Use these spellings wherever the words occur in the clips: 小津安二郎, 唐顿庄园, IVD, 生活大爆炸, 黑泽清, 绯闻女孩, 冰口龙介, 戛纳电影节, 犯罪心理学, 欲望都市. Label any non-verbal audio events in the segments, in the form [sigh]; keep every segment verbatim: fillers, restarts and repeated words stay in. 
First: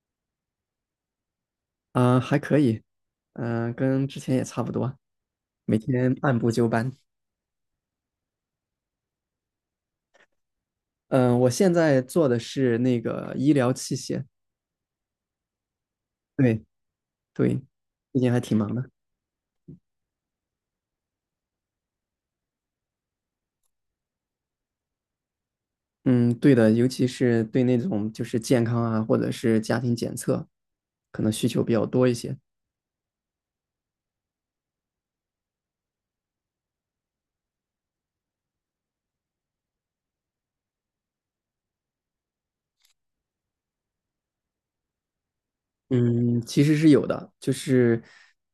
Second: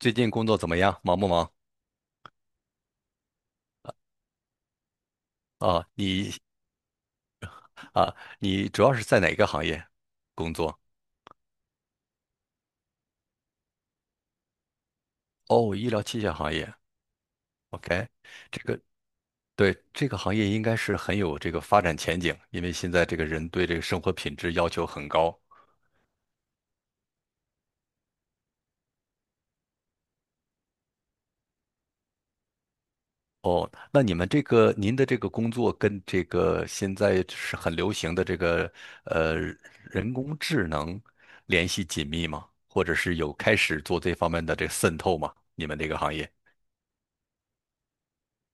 最近工作怎么样？忙不忙？啊、还可以，嗯、跟之前也差不多，每啊，天你按部就班。啊，你主要是在哪个行业工作？嗯、我现在做的是那个医疗器械，哦，医疗器械行对业。对，OK，最近还挺这忙个的。对这个行业应该是很有这个发展前景，因为现在这个人对这个生活品质要求很高。嗯，对的，尤其是对那种就是健康啊，或者是家庭检测，可能需求比较多一些。那你们这个您的这个工作跟这个现在是很流行的这个呃人工智能联系紧密吗？或者是有开始做这方面的这个渗透吗？你们这个行业？嗯，其实是有的，就是，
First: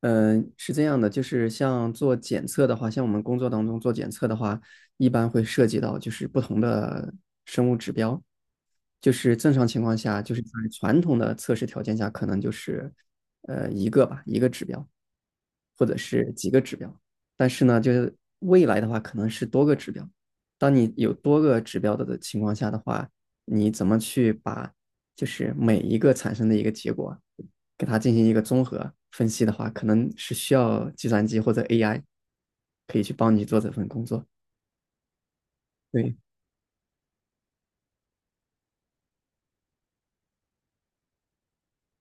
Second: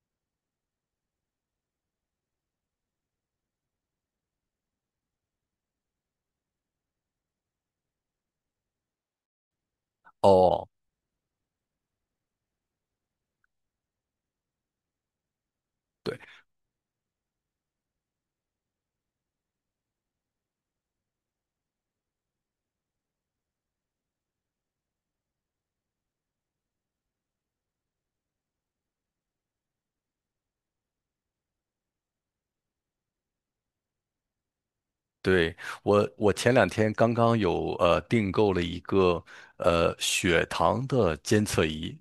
嗯、是这样的，就是像做检测的话，像我们工作当中做检测的话，一般会涉及到就是不同的生物指标，就是正常情况下，就是在哦。传统的测试条件下，可能就是，呃，一个吧，一个指标，或者对。是几个指标。但是呢，就是未来的话，可能是多个指标。当你有多个指标的的情况下的话，你怎么去把就是每一个产生的一个结果，给它进行一个综合分析的话，可能是需要计算机或者 A I 可以去帮你做这份工作。对，我，对，我前两天刚刚有呃订购了一个呃血糖的监测仪，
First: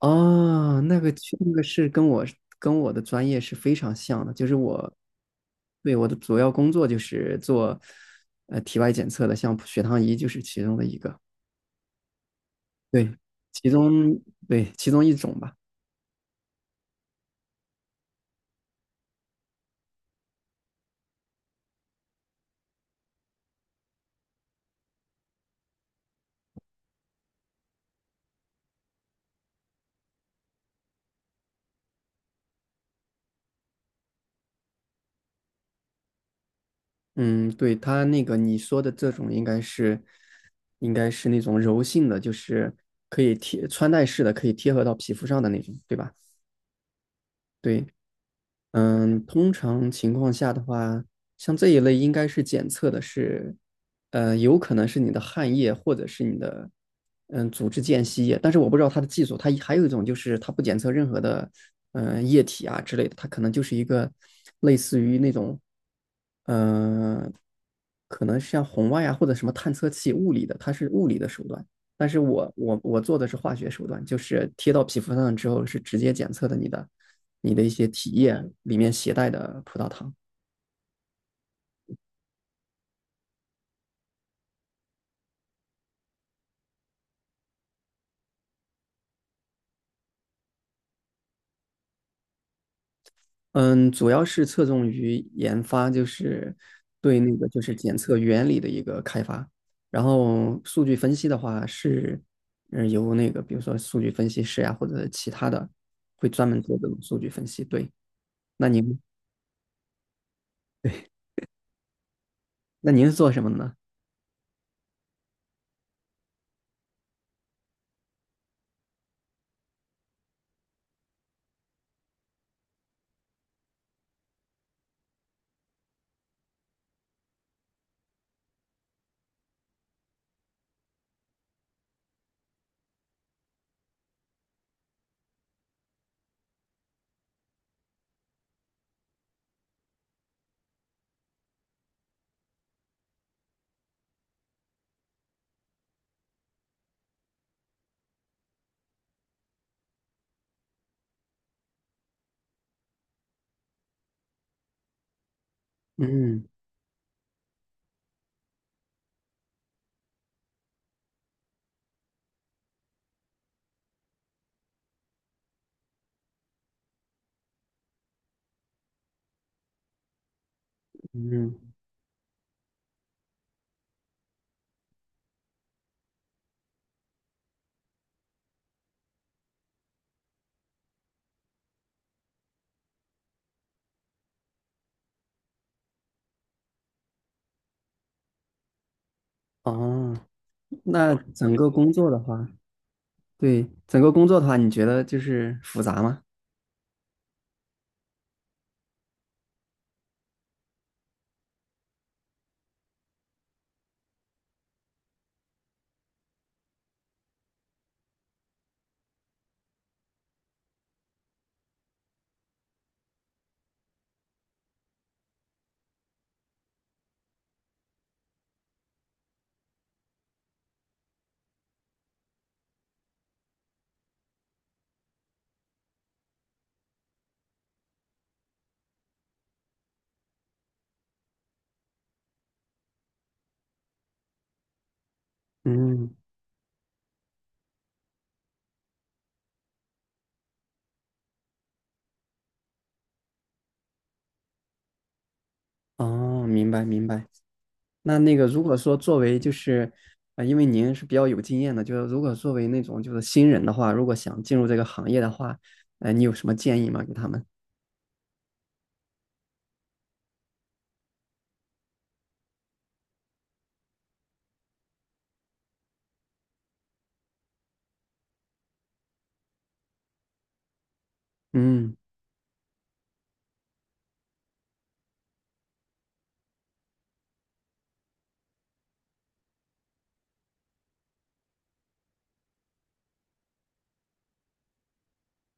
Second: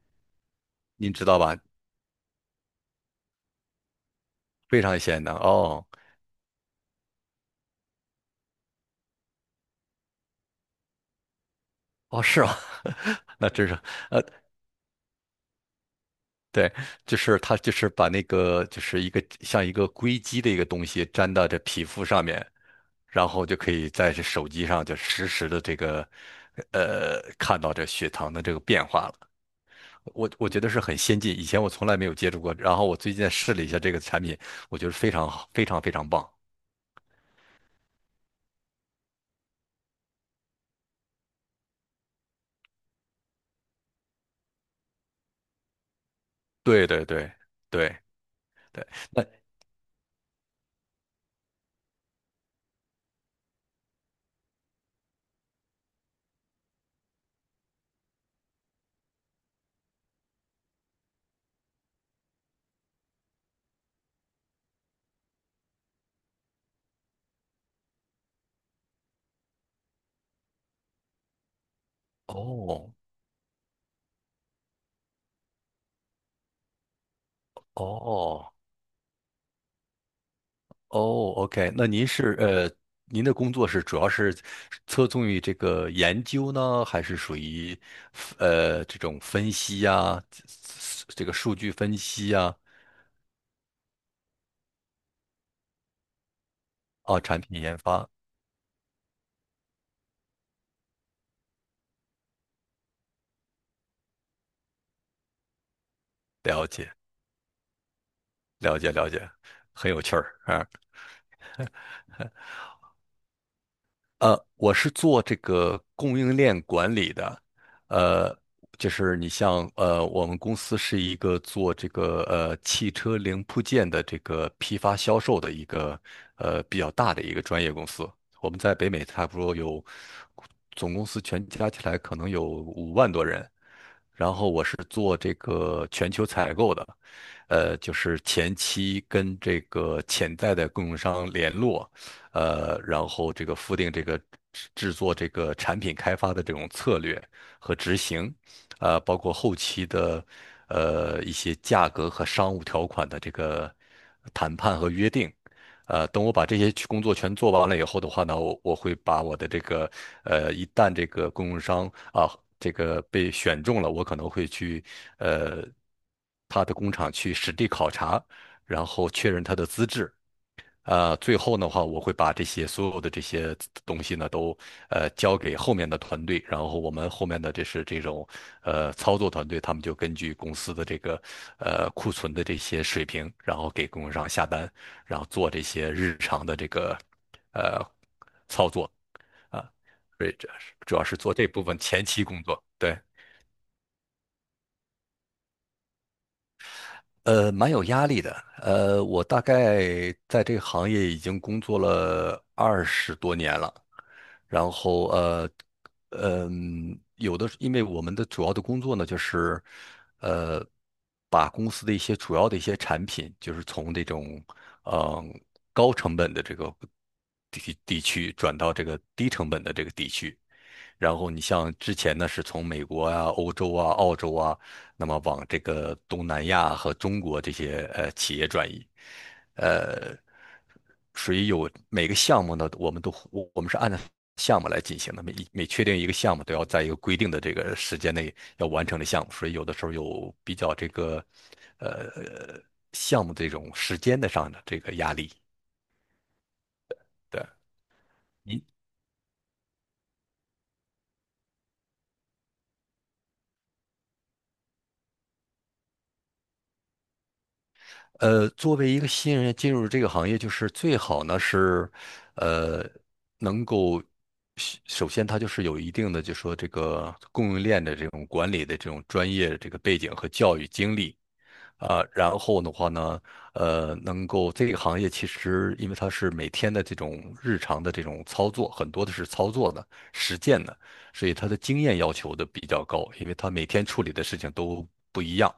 哦，那个您知去道那吧？个是跟我跟我的专业是非常像的，就是非我常显能哦对我的主要工作就是做呃体外检测的，像血糖仪就是其中的一个，哦是吗？对，[laughs] 那真其是中呃对其中一种吧。对，就是它就是把那个就是一个像一个硅基的一个东西粘到这皮肤上面，然后就可以在这手机上就实时的这个呃看到这血糖的这个变化了。我我觉得是很先进，以前我从来没有接触过。然后我最近试了一下这个产品，我觉得非常好，非常非常棒。嗯，对，它那个你说的这种应该是应该是那种柔性的，就是可以贴穿戴式的，可以贴合到皮肤上的那种，对吧？对对对对，对对，嗯，那通常情况下的话，像这一类应该是检测的是，呃，有可能是你的汗液或者是你的，嗯，组织间隙液，但是我不知道它的技术，它还有一种就是它不检测任何的，嗯、液体啊之类的，它可能就是一个类似于那种，嗯、可能像红外啊或者什么探测器物理的，它是物理的手段，但是我我哦我做的是化学手段，就是贴到皮肤上之后是直接检测的你的你的一些体液哦里面携带的葡萄糖。哦，OK，那您是呃，您的工作是主要是侧重于这个研究呢，还是属于呃这种分析呀、这个数据分析呀、啊，嗯，主要是侧重于研发，就是哦对那产个就品是研检发？测原理的一个开发。然后数据分析的话是，嗯，由那个比如说数据分析师呀、或者其他的会专门了做这解种数据分析。对，那了解您了解，很有趣儿啊。那您是做什么的呢？呃，我是做这个供应链管理的，呃，就是你像呃，我们公司是一个做这个呃汽车零部件的这个批发销售的一个呃比较大的一个专业公司。我们在北美差不多有总公司全加起来可能有五万多人，然后我是做这个全球采购的，呃，就是前期跟这个潜在的供应商联络，呃，然后这个复定这个制制作这个产品开发的这种策略和执行，呃，包括后期的呃一些价格和商务条款的这个谈判和约定。呃，等我嗯把这些去工作全做完了以后的话呢，我我会把我的这个呃，一旦这个供应商啊，这个被选中了，我可能会去呃他的工厂去实地考察，然后确认他的资质，呃，最嗯，后的话，我会把这些所有的这些东西呢，都呃交给后面的团队，然后我们后面的这是这种呃操作团队，他们就根据公司的这个呃库存的这些水平，然后给供应商下单，然后做这些日常的这个呃操作啊，哦，所以这是主要那是做这整部个分工前作的期工话。作，对。对，整个工作的话，你觉得就是复杂吗？呃，蛮有压力的。呃，我大概在这个行业已经工作了二十多年了。然后呃，嗯，有的，因为我们的主要的工作呢，就是呃，把公司的一些主要的一些产品，就是从这种嗯高成本的这个地地区转到这个低成本的这个地区。然后你像之前呢，是从美国啊、欧洲啊、澳洲啊，那么往这个东南亚和中国这些呃企业转移，呃，所以有每个项目呢，我们都我我们是按照项目来进行的，每每确定一个嗯，项目都要在一个规定的这个时间内要完成的项目，所以有的时候有比较这个呃项目这种时间的上的这个压力。哦，明白明白。对。那那个，如您果说作为就是，啊，因为您是比较有经验的，就是如果作为那种就是新人的话，如果想进入这个行业的话，呃，你有什么建议吗？给他们？呃，作为一个新人进入这个行业，就是最好呢是，呃，能够首首先他就是有一定的，就说这个供应链的这种管理的这种专业这个背景和教育经历。嗯啊，然后的话呢，呃，能够这个行业其实因为它是每天的这种日常的这种操作，很多的是操作的、实践的，所以他的经验要求的比较高，因为他每天处理的事情都不一样。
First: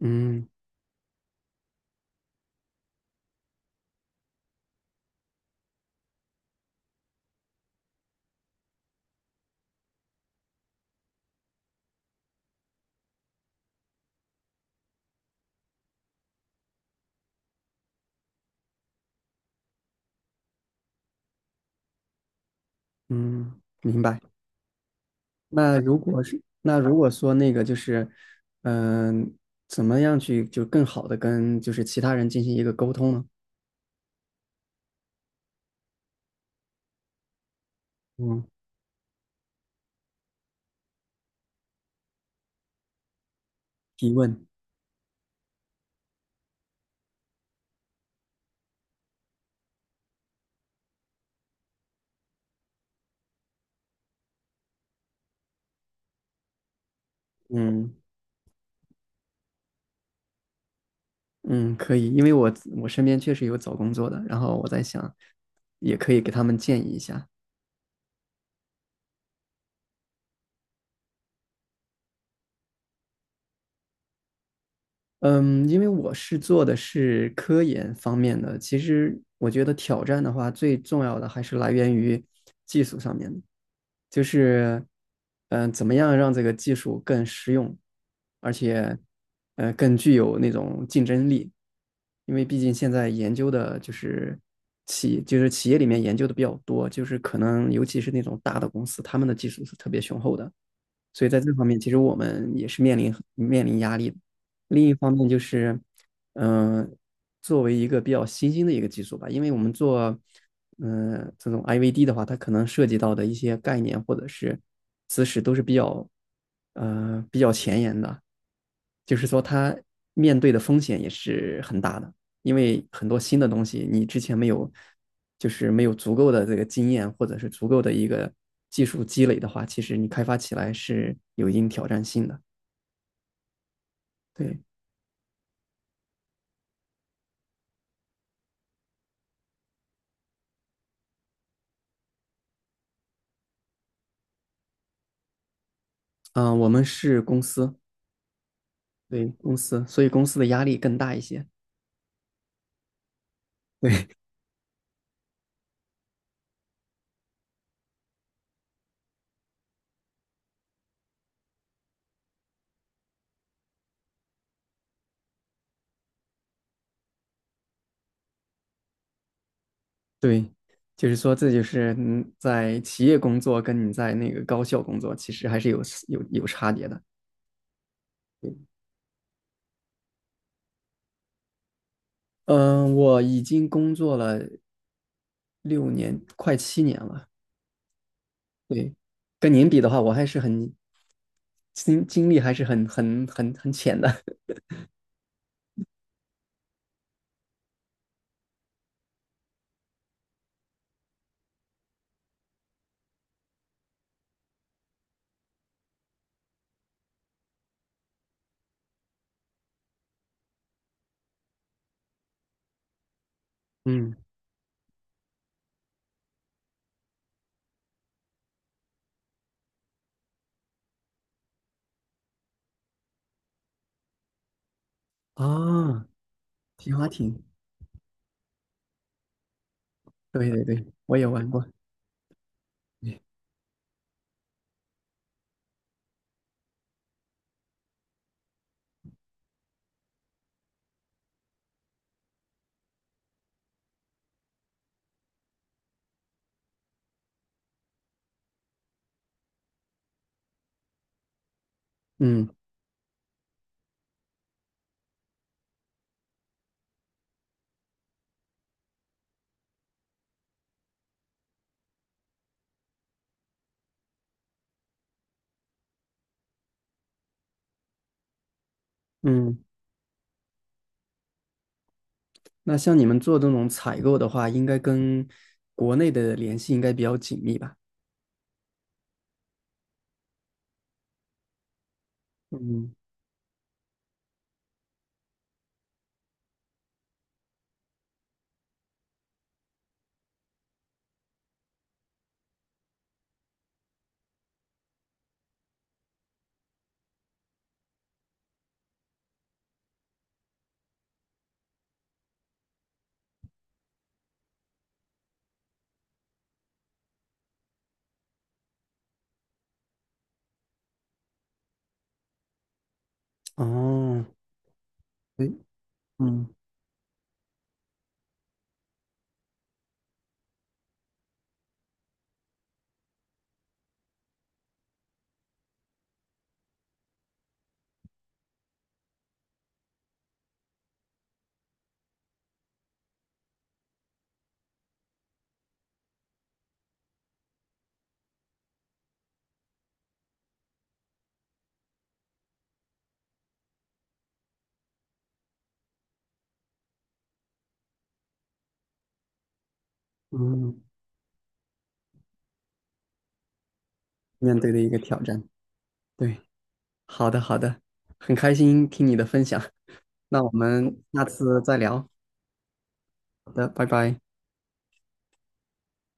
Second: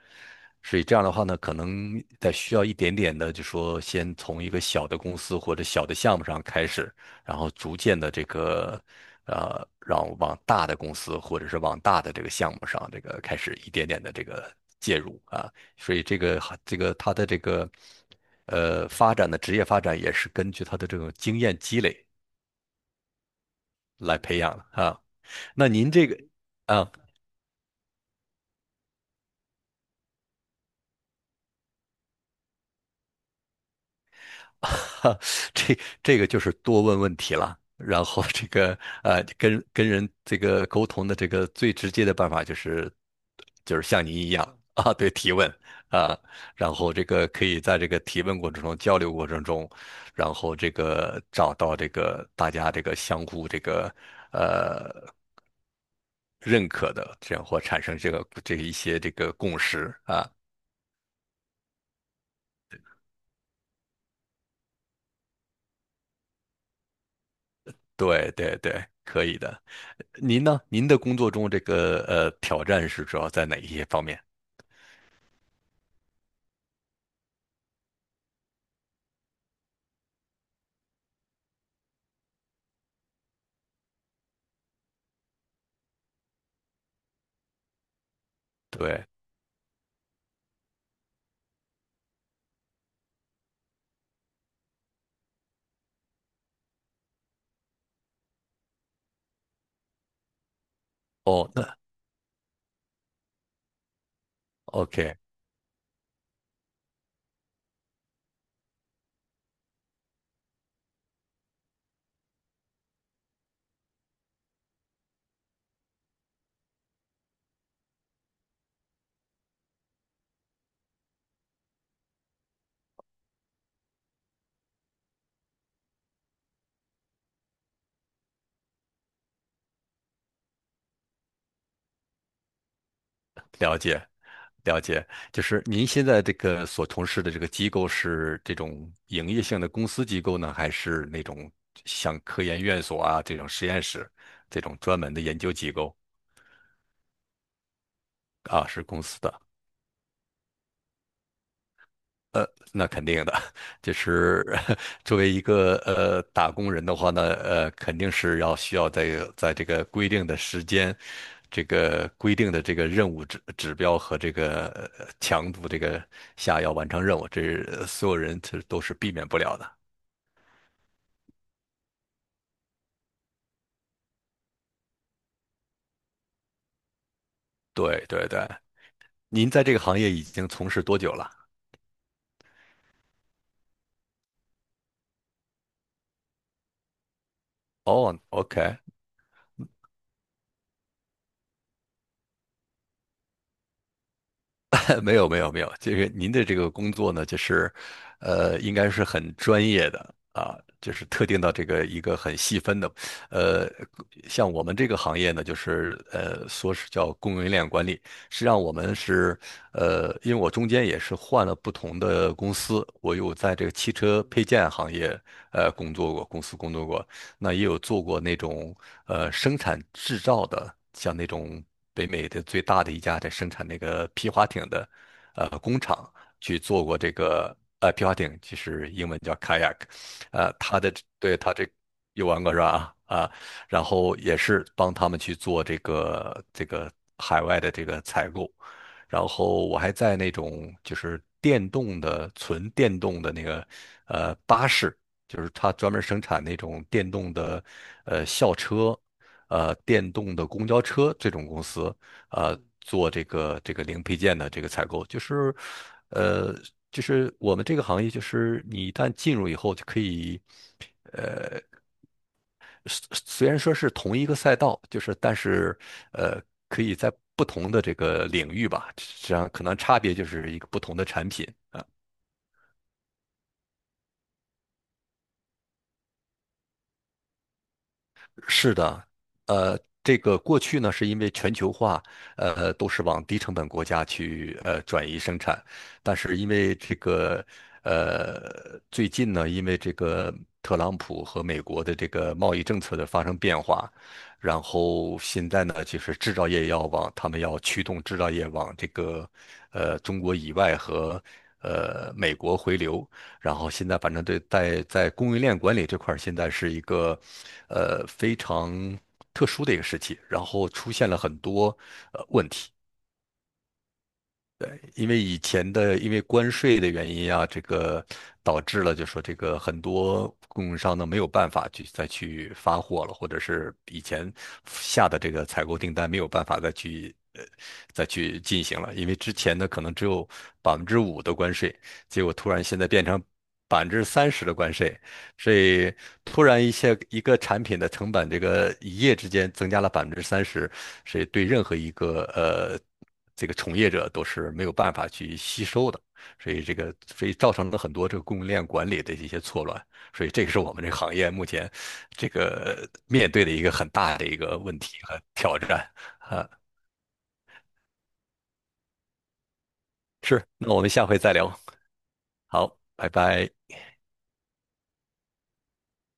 嗯所以这样的话呢，可能在需要一点点的，就说先从一个小的公司或者小的项目上开始，然后逐渐的这个，呃，让往大的公司或者是往大的这个项目上，这个开始一点点的这个介入啊。所以这个这个他的这个，呃，发展的职业发展也是根据他的这种经验积累嗯，明来白。培养的啊。那那您如这个。果是那啊。如果说那个就是，嗯、怎么样去就更好的跟就是其他人进行一个沟通呢？[laughs] 这这个就是多问问题了。然后嗯，这个呃，跟跟人这个沟通的这个最直接的办法就是就是像提您一问。样啊，对，提问啊，然后这个可以在这个提问过程中、交流过程中，然后这个找到这个大家这个相互这个呃认可的这样或产嗯。生这个这一些这个共识啊。嗯，可以，因为我我身边确实有找工作的，然后我在想，也可以给他们建议一下。对对对，可以的。您呢？您的工作中这个呃挑战是主要在哪一些方面？嗯，因为我是做的是科研方面的，其实我觉得挑战的话，最重要的还是来源于技术上面的，就是嗯、呃怎么样让这个技术更实用，而且对，呃更具有那种竞争力，因为毕竟现在研究的就是企就是企业里面研究的比较多，就是可能尤其是那种大的公司，他们的技术是特别雄厚的。所以在哦，这方那 面，其实我们也是面临面临压力的。另一方 OK，面就是，嗯、作为一个比较新兴的一个技术吧，因为我们做，嗯、这种 I V D 的话，它可能涉及到的一些概念或者是知识都是比较，呃，比较前沿的。就是说它面对的风险也是很大的，因为很多新的东西你之前没有，就是没有足够的这个经验或者是足够的一个技术积累的话，其实你开发起来是有一定挑战性的。了解，对，了解。就是您现在这个所从事的这个机构是这种营业性的公司机构呢，还是那种像科研院所啊这种实验室这种专门的研究机构嗯，呃我们是公司，啊？是公司对的。公司，所以公司的压力更大一些。呃，那肯定的，[laughs] 就对是 [laughs] 作为一个呃打工人的话呢，呃，肯定是要需要在在这个规定的时间，这个规定的这个任务指指标和这个呃强度这个下要完成任务，这是呃所有人这都是避免不了的。对，就是说这就是嗯，在企业工作跟你在那个高校工作其实还是有有有差别的。对对对，您在这个行业已经从事多久了？嗯，呃我已经工作了六年，快七年了。哦，OK，对，跟您比的话，我还是很经经历还是很很很很浅的。[laughs] [laughs] 没有没有没有，这个您的这个工作呢，就是，呃，应该是很专业的啊，就是特定到这个一个很细分的，呃，像我们这个行业呢，就是呃，说是叫供应链管理，实际上我们是，呃，因为我中间也是换了不同的公司，我有在这个汽嗯，车配件行业呃工作过，公司工作过，那也有做过那种呃生产制造的，像那种北美的最大的一家在生产那个皮划艇的呃工啊，厂去做皮过划这艇，个呃皮划艇，其实英文叫 kayak，对呃，对它对，的我也对玩他过。这有玩过是吧？啊，对然后也是帮他们去做这个这个海外的这个采购。然后我还在那种就是电动的纯电动的那个呃巴士就是它专门生产那种电动的呃校车，呃电动的公交车这种公司，嗯呃做这个这个零配件的这个采购，就是呃就是我们这个行业，就是你一旦进入以后就可以，虽虽然说是同一个赛道，就是但是呃可以在不同的这个领域吧，实际上可嗯，能差别就是一个不同的产品。那像你们做这种采购的话，应该跟国内的联系应该比较紧密吧？是的，呃，这个过去呢，是因为全球化，呃，都嗯，是往低成本国家去呃转移生产，但是因为这个呃最近呢，因为这个特朗普和美国的这个贸易政策的发生变化，然后现在呢，就是制造业要往他们要驱动制造业往这个呃中国以外和呃美国回流，然后现在反正对在在供应链管理这块儿，现在是一个呃非常特殊的一个时期，然后出现了很多呃问题，哦，因为以对，前的因为嗯关税的原因啊，这个导致了就说这个很多供应商呢没有办法去再去发货了，或者是以前下的这个采购订单没有办法再去。呃，再去进行了，因为之前呢可能只有百分之五的关税，结果突然现在变成百分之三十的关税，所以突然一些一个产品的成本，这个一夜之间增加了百分之三十，所以对任何一个呃这个从业者都是没有办法去吸收的，所以这个所以造成了很多这个供应链管理的一些错乱，所以这个是我嗯，们这个行业目前这个面对的一个很大的一面个对问的一题个挑和战。挑战。对，好的好的，很开心听你的分享。那是，我那我们们下回下再聊，次再聊。好，拜拜。好的，拜拜。